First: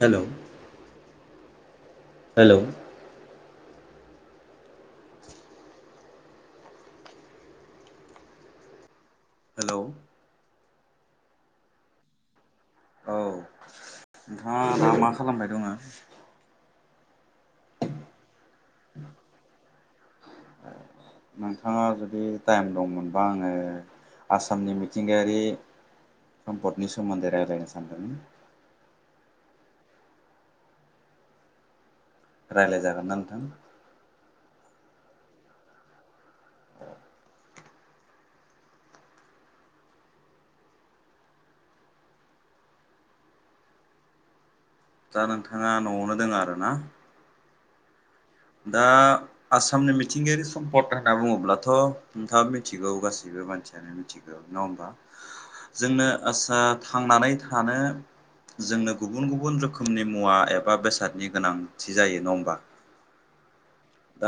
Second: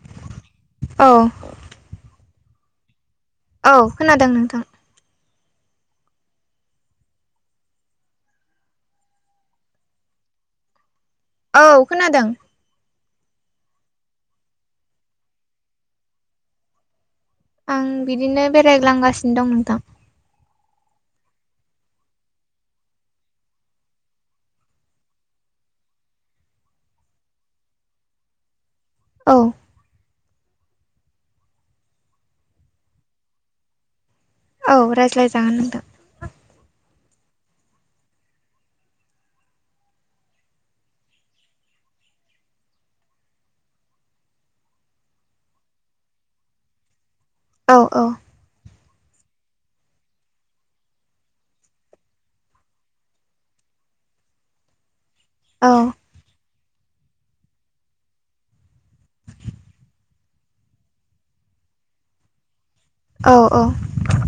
Hello औ hello औ खोनादों नोंथां। हेलौ औ खोनादों। नोंथाङा दा मा खालामबाय दङो? आं बिदिनो बेरायग्लांगासिन दं नोंथां। नोंथाङा जुदि टाइम दंमोनबा आङो आसामनि मिथिंगायारि सम्फद नि सोमोन्दै रायज्लायनो सानदोंमोन। औ रायलाय जागोनना नोंथां? औ रायज्लायजागोन नोंथां। दा नोंथाङा न'आवनो दोङो आरो ना? औ औ। दा आसामनि मिथिंगायारि सम्पद होनना बुङोब्लाथ' नोंथाङा मिथिगौ गासैबो मा मानसियानो मिनथिगौ। नङा होमबा? औ जोंनो आसा थांनानै थानो जोंनो गुबुन गुबुन रोखोमनि मुवा एबा बेसादनि गोनांथि जायो। नङा ओमबा? औ औ।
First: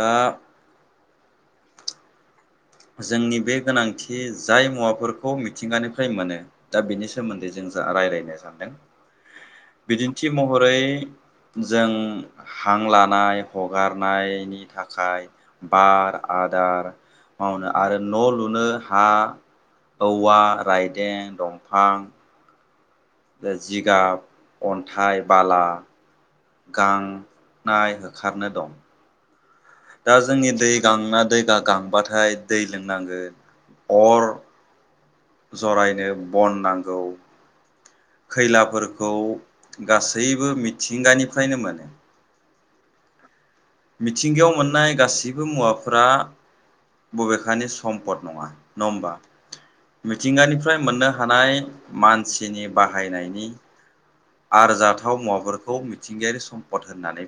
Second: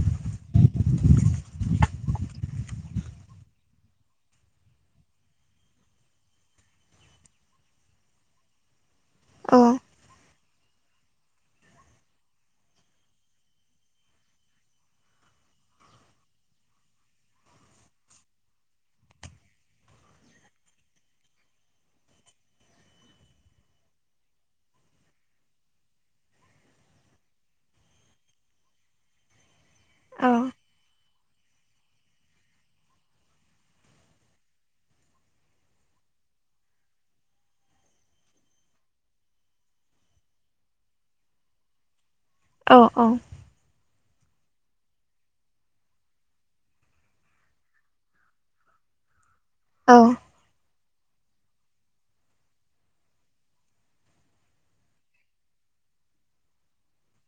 दा जोंनि बे गोनांथि जाय मुवाफोरखौ मिथिंगानिफ्राय मोनो दा बिनि सोमोन्दै जोङो जा रायलायनो सानदों। औ बिदिन्थि महरै जों हां लानाय हगारनायनि थाखाय बार आ आदार मावनो आरो न' लुनो हा औवा, रायदें, दंफां बे जिगाब, अन्थाइ, बाला गां नाय होखारनो दं। दा औ जोंनि दै गांना दै दा गांबाथाय दै लोंनांगोन। अर जरायनो बन नांगौ। खैलाफोरखौ गासैबो मिथिंगानिफायनो मोनो। औ औ मिथिंगायाव मोननाय गासैबो मुवाफोरा बबेखानि सम्पद नङा। नङा ओमबा? मिथिंगानिफ्राय मोननो हानाय मानसिनि बाहायनायनि आरजाथाव मुवाफोरखौ मिथिंगायारि सम्पद होननानै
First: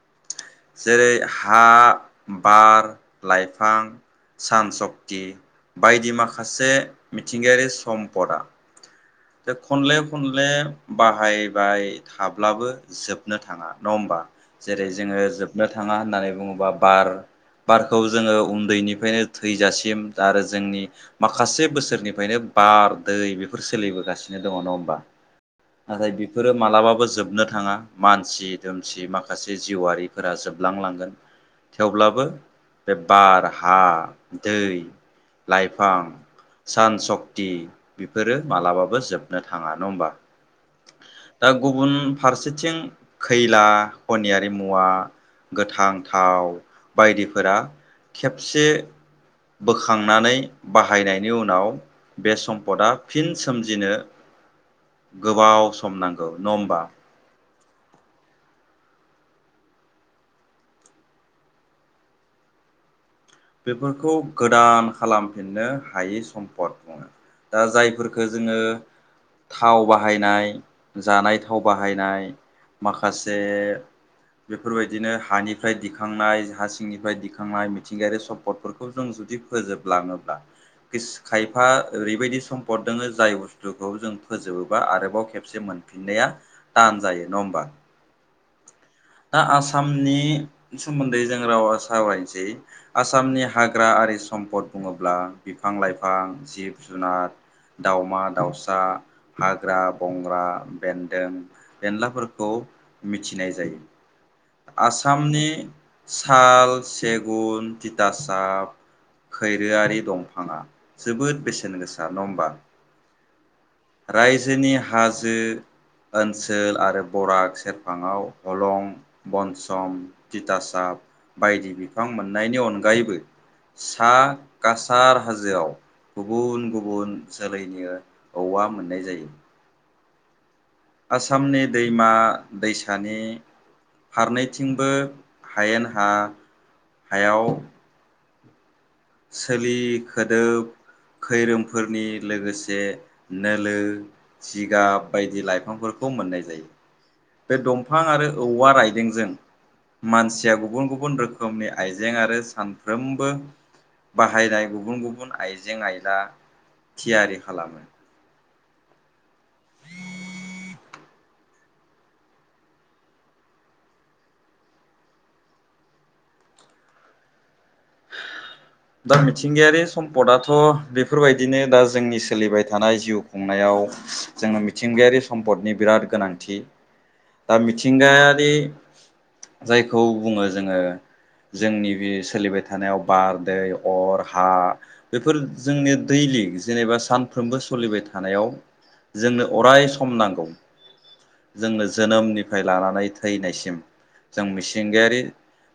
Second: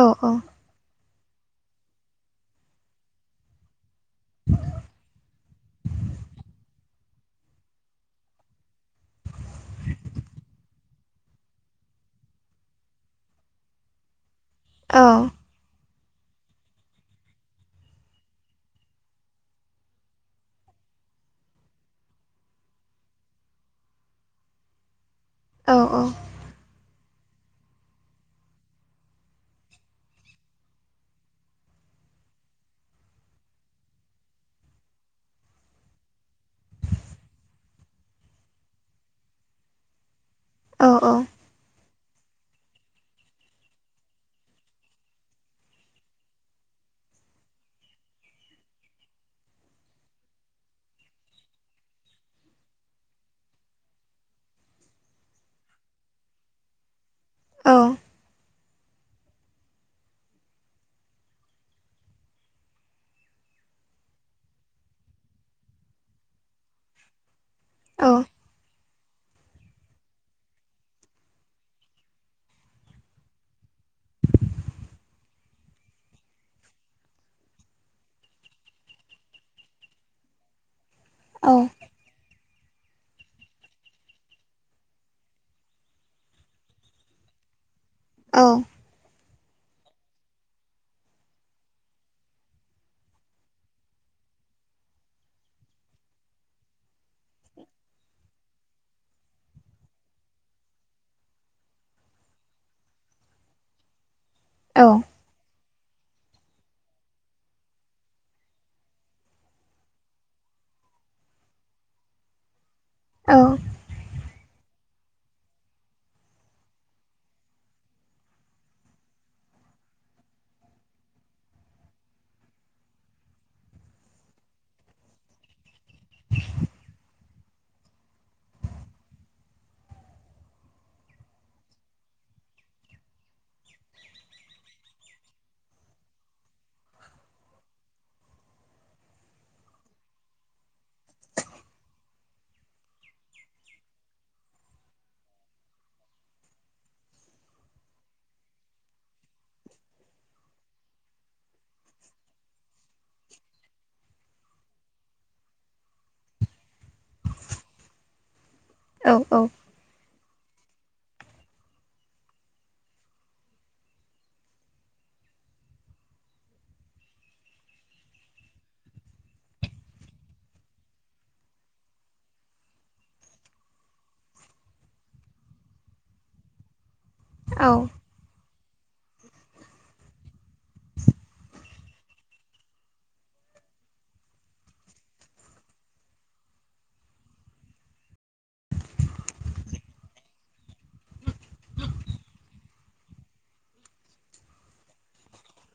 औ जेरै हा बार लाइफां सान सक्ति बायदि माखासे मिथिंगायारि सम्पदा दे खनले खनले बाहायबाय थाब्लाबो जोबनो थाङा। नङा ओमबा? जेरै जोङो जोबनो थाङा होननानै बुङोबा बार बारखौ जोङो उन्दैनिफ्रायनो थैजासिम दारो जोंनि माखासे बोसोरनिफ्रायनो बार, दै बेफोर सोलिबोगासिनो दङ। नङा होमबा? औ नाथाय औ बेफोरो मालाबाबो जोब नो थाङा मानसि दुमसि माखासे जिउआरिफोरा जोबलां लांगोन। थेवब्लाबो बे बार, हा, दै लाइफां सान सक्ति बेफोरो मालाबाबो जोबनो थाङा नङा ओमबा औ दा गुबुन फारसेथिं खैला खनियारि मुवा गोथां थाव बायदिफोरा खेबसे बोखांनानै बाहायनायनि उनाव बे सम्पदा फिन सोमजिनो गोबाव सम नांगौ नङा ओमबा औ बेफोरखौ गोदान खालामफिननो हायि सम म्पद बुङो दा जायफोरफोरखौ जोङो थाव बाहायनाय जानाय थाव बाहायनाय माखासे बेफोरबायदिनो हानिफ्राय दिखांनाय हा सिंनिफ्राय दिखांनाय मिथिंगायारि सम्पदफोरखौ जों जुदि फोजोबलाङोब्ला खायफा ओरैबायदि सम सम्पद दोङो जाय बुस्थुखौ जों फोजोबोबा आरोबाव खेबसे मोनफिननाया थान जायो नङा ओमबा औ दा आसामनि सोमोन्दै जों रावा सावरायनोसै आसामनि हाग्रा आरि सम्पद बुङोब्ला बिफां लाइफां जिब जुनार दावमा दाउसा हाग्रा बंग्रा बेन्दों बेनलाफोरखौ मिथिनाय जायो आसामनि साल सेगुन तिथासाब खैरोआरि दंफाङा जोबोद बेसेन गोसा नङा ओमबा औ रायजोनि हाजो ओनसोल आरो बराग सेरफाङाव हलं बनसम तिथासाप बायदि बिफां मोननायनि अनगायैबो सा कासार हाजोआव गुबुन गुबुन जोलैनि औवा मोननाय जायो। आसामनि दैमा दैसानि फारनैथिंबो हायेन हा हायाव सोलि खोदोब खैरोमफोरनि लोगोसे नोलो जिगाब बायदि लाइफांफोरखौ मोननाय जायो। बे दंफां आरो औवा रायदोंजों मानसिया गुबुन गुबुन रोखोमनि आइजें आरो सानफ्रोमबो बाहायनाय गुबुन गुबुन आइजें आयला थियारि खालामो औ औ [inaudible] दा मिथिंगायारि सम्पदाथ' बेफोर बायदिनो दा जोंनि सोलिबाय थानाय जिउ खुंनायाव आव जोंनो मिथिंगायारि सम्पदनि बिराद गोनांथि। दा मिथिंगायारि जायखौ बुङो जोङो जोंनि बे सोलिबाय था थानायाव बार दै अर हा बेफोर जोंनि दैलिक जेनेबा सानफ्रोमबो सलिबाय थानायाव जोंनो अराय सम नांगौ। जोंनो जोनोमनिफ्राय लानानै थैनायसिम जों मिसिंगायारि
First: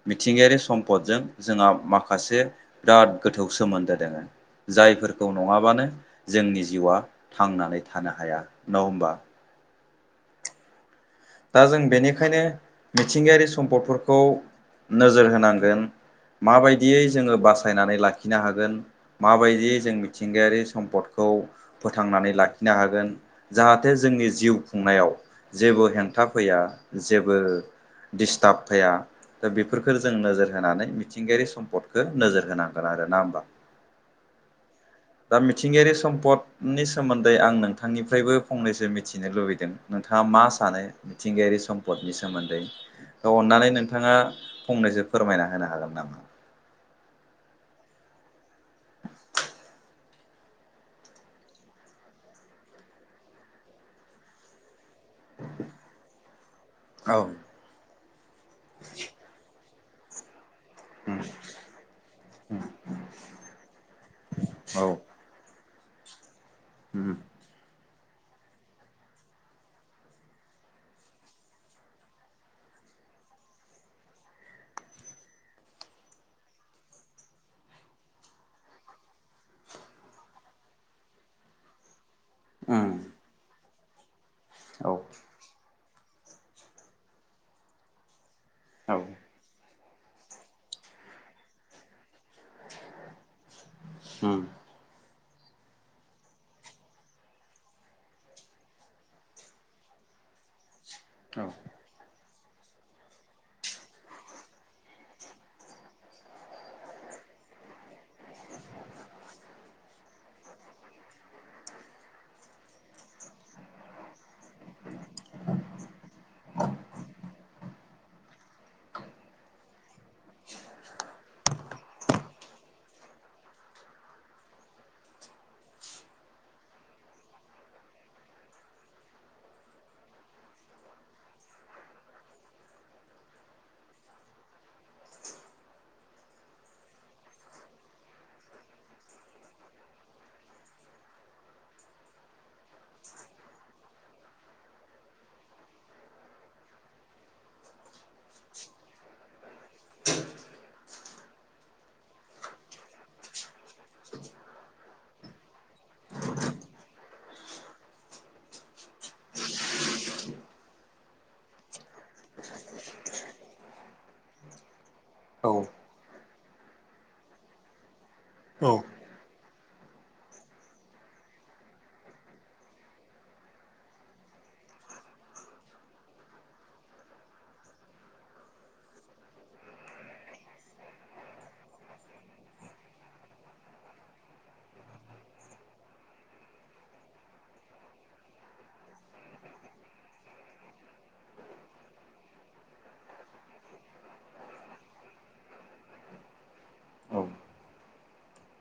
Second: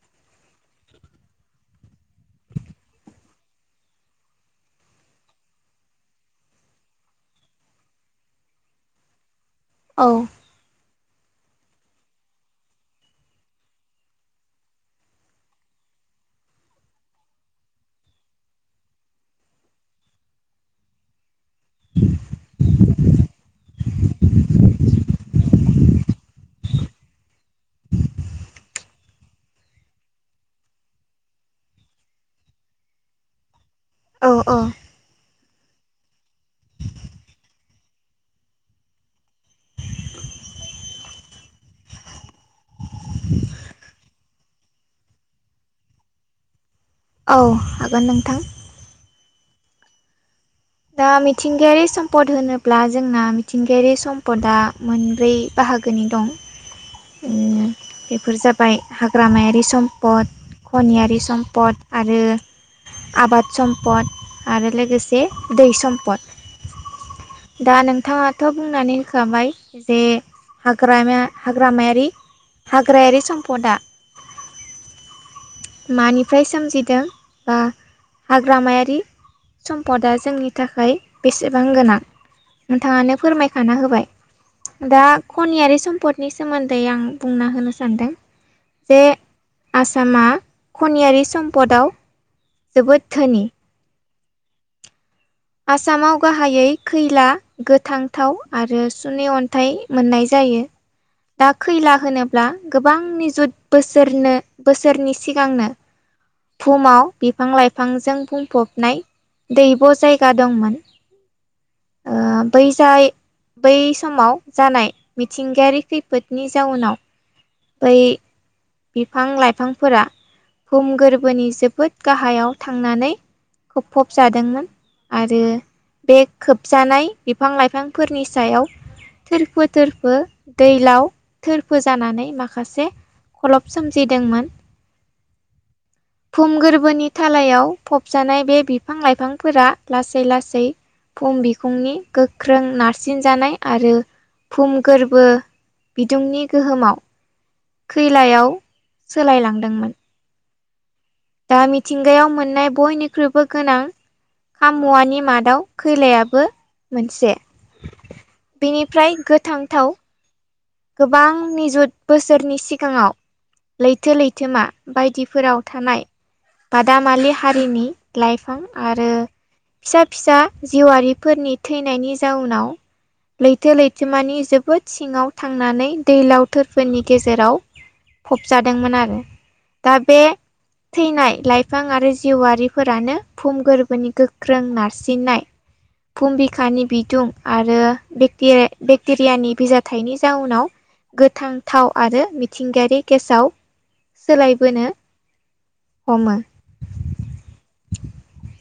मिथिंगायारि सम्पदजों जोंहा माखासे बिराद गोथौ सोमोन्दो दोङो। जायफोरखौ नङाबानो जोंनि जिउआ थांनानै थानो हाया नङ होमबा औ दा जों बेनिखायनो मिथिंगायारि सम्पदफोरखौ नोजोर होनांगोन। माबायदियै जोङो बासायनानै लाखिनो हागोन माबायदियै जों मिथिंगायारि सम्पदखौ फोथांनानै लाखिनो हागोन जाहाथे जोंनि जिउ खुंनायाव जेबो हेंथ था फैया जेबो दिडस्ट्ब फैया। दा बेफोरखोनो जों नोजोर होनानै मिथिंगायारि सम्पदखौ नोजोर होनांगोन आरो ना होमबा? औ औ दा मिथिंगायारि सम्पदनि सोमोन्दै आं नोंथांनिफ्रायबो फंनैसो मिथिनो लुबैदों नोंथाङा। मा सानो मिथिंगायारि सम्पदनि सोमोन्दै औ अननानै नोंथाङा फंनैसो फोरमायना होनो हागोन नामा? औ हागोन नोंथां। दा मिथिंगायारि सम्पद होनोब्ला जोंना मिथिंगायारि सम्पदा। मोनब्रै बाहागोनि दं। औ ओम बेफोर जाबाय हाग्रामायारि सम्पद उम खनियारि सम्पद आरो आबाद सम्पद आरो लोगोसे दै सम्पद दा नों थाङाथ' बुंनानै होखाबाय जे हागामा हाग्रामायारि हाग्रायारि सम्पदआ [inaudible] मानिफ्राय सोमजिदों बा हाग्रामायारि सम्पदा जोंनि थाखाय बेसेबां गोनां। उम नोंथाङानो फोरमायखाना होबाय औ दा खनियारि सम स्पदनि सोमोन्दै आं बुंना होनो सानदों औ जे आसामा खनियारि सम्पदाव जोबोद धोनि उम। आसामाव गाहायै खैला आरो सुनि अन्थाइ मोननाय जायो। औ दा खैला होनो ब्ला गोबां निजुत बोसोरनो बोसोरनि सिगांनो। भुमाव बिफां लाइफांजों मं दैब' जायगा दंमोन ओ बैजाय बै समाव जानाय मिथिंगायारि खैफोदनि जाउनाव बै बिफां लाइफांफोरा भुम गोर बोनि जोबोद गाहायाव थांनानै हम मज आरो बे खोबजानाय बिफां लाइफांफोरनि सायाव थोरफो थोरफो दैलाव थोरफो जानानै माखासे खलब सोमजिदोंमोन। [unintelligible] भुम गोरबोनि थालायाव फबजानाय बे बिफां लाइफांफोरा लासै लासै भुम बिखुंनि गोख्रों नारसिनजानाय आरो भुम गोरबो बिदुंनि गोहोमाव खैलायाव सोलायलांदोंमोन। दा मिथिंगायाव मोननाय बयनिख्रुइबो गोनां। खाम मुवानि मादाव खैलायाबो मोनसे। बिनिफ्राय गोथांथाव गोबां निजुत बोसोरनि सिगाङाव। लैथो लैथोमा औ बायदिफोराव थानाय बादामालि हारिनि। लाइफां आरो फिसा फिसा जिउआरिफोरनि थैनायनि जाउनाव। लैथो लैथोमानि जोबोद सिङाव थांनानै दैलाव थोरफोरनि गेजेराव‌‌ थांनानै फबजादोंमोन आरो दा बे थैनाय लाइफां आरो जिउआरारिफोरानो भुम गोरबोनि गोख्रों नारसिननाय भुम बिखानि बिदुं आरो बेक्टेरियानि बिजाथाइनि जाउनाव गोथां थाव आरो मिथिंगायारि गेसाव सोलायबोनो हमो। [unintelligible]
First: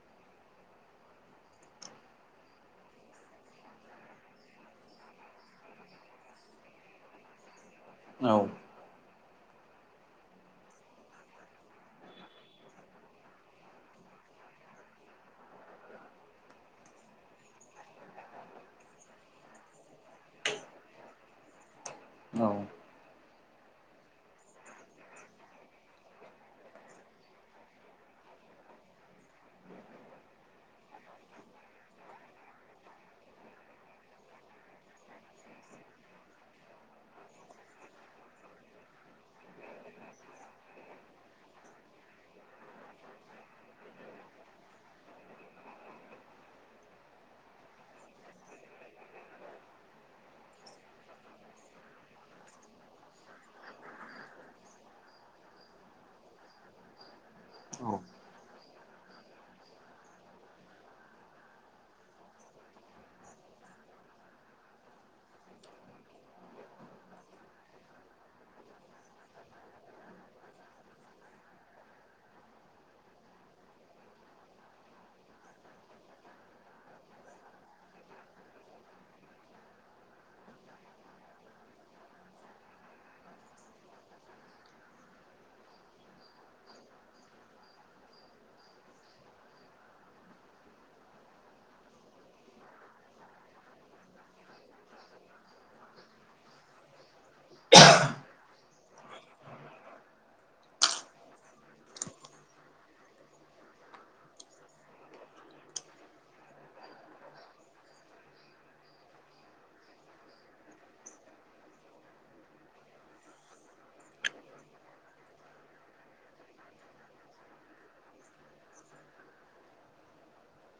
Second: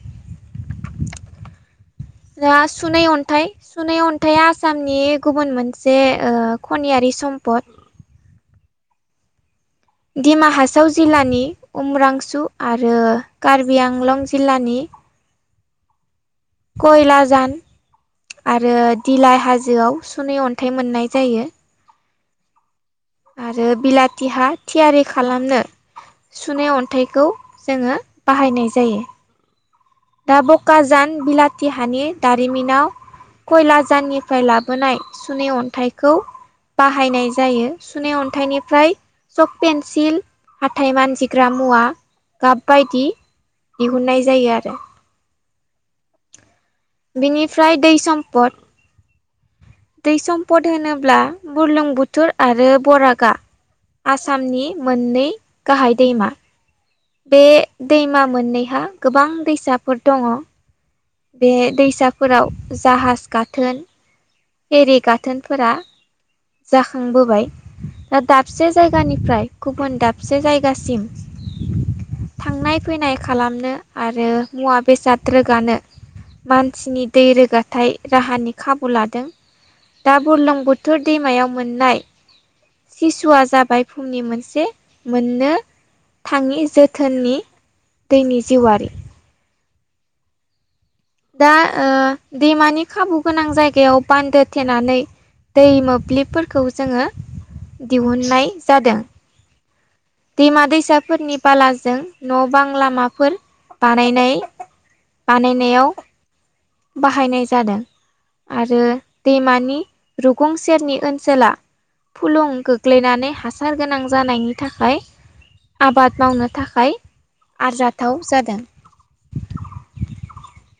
[inaudible] दा सुनै अनथाइ सुनै अनथाइया आसामनि गुबुन मोनसे खनियारि सम पद औ दिमा हासाव जिल्लानि उमरांसु आरो कार्बि आंलं जिल्लानि कयला जान आरो दिलाइ हाजोआव सुनै अनथाइ मोननाय जायो। औ आरो बिलाथि हा थियारि खालामनो सुनै अनथाइखौ जोङो बाहायनाय जायो। दा बकाजान बिलाथिहानि दारिमिनाव कयलाजाननिफ्राय लाबोनाय सुनै अनथाइखौ बाहायनाय जायो। सुनाय अनथाइनिफ्राय चक पेन्सिल हाथाय मानजिग्रा मुवा गाब बायदि दिहुननाय जायो आरो। बिनिफ्राय दै समपद दै समपद होनोब्ला बुरलुंबुथोर आरो बरागा आसामनि मोननै गाहाय दैमा। बे दैमा मोननैहा गोबां दैसाफोर दङ। बे दैसाफोराव जाहाज गाथोन एरि गाथोनफोरा जाखांबोबाय दा दाबसे जायगानिफ्राय गुबुन दाबसे जायगासिम थांनाय फैनाय खालामनो आरो मुवा बेसाद रोगानो मानसिनि दै रोगाथाय राहानि खाबु लादों। दा बुरलुंबुथुर दैमायाव मोननाय सिसुआ जाबाय फुंनि मोनसे मोननो थाङि जोथोननि दैनि जिउआारि। दा दैमानि खाबु गोनां जायगायाव बान्दो थेनानै दै मोब्लिबफोरखौ जोङो दिहुननाय जादों। दैमा दैसाफोरनि बालाजों न' बां लामाफोर बानायनाय बानायनायाव बाहायनाय जादों। आरो दैमानि रुगुं सेरनि ओनसोला फुलुं गोग्लैनानै हासार गोनां जानायनि थाखाय आबाद मावनो थाखाय आरजाथाव जादों। [inaudible]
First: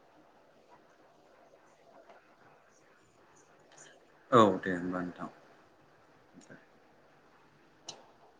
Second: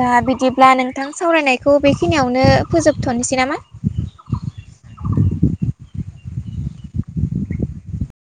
दा बिदिब्ला नोंथां सावरायनायखौ बेखिनियावनो फोजोबथ'नोसै नामा? औ दे होमबा नोंथां।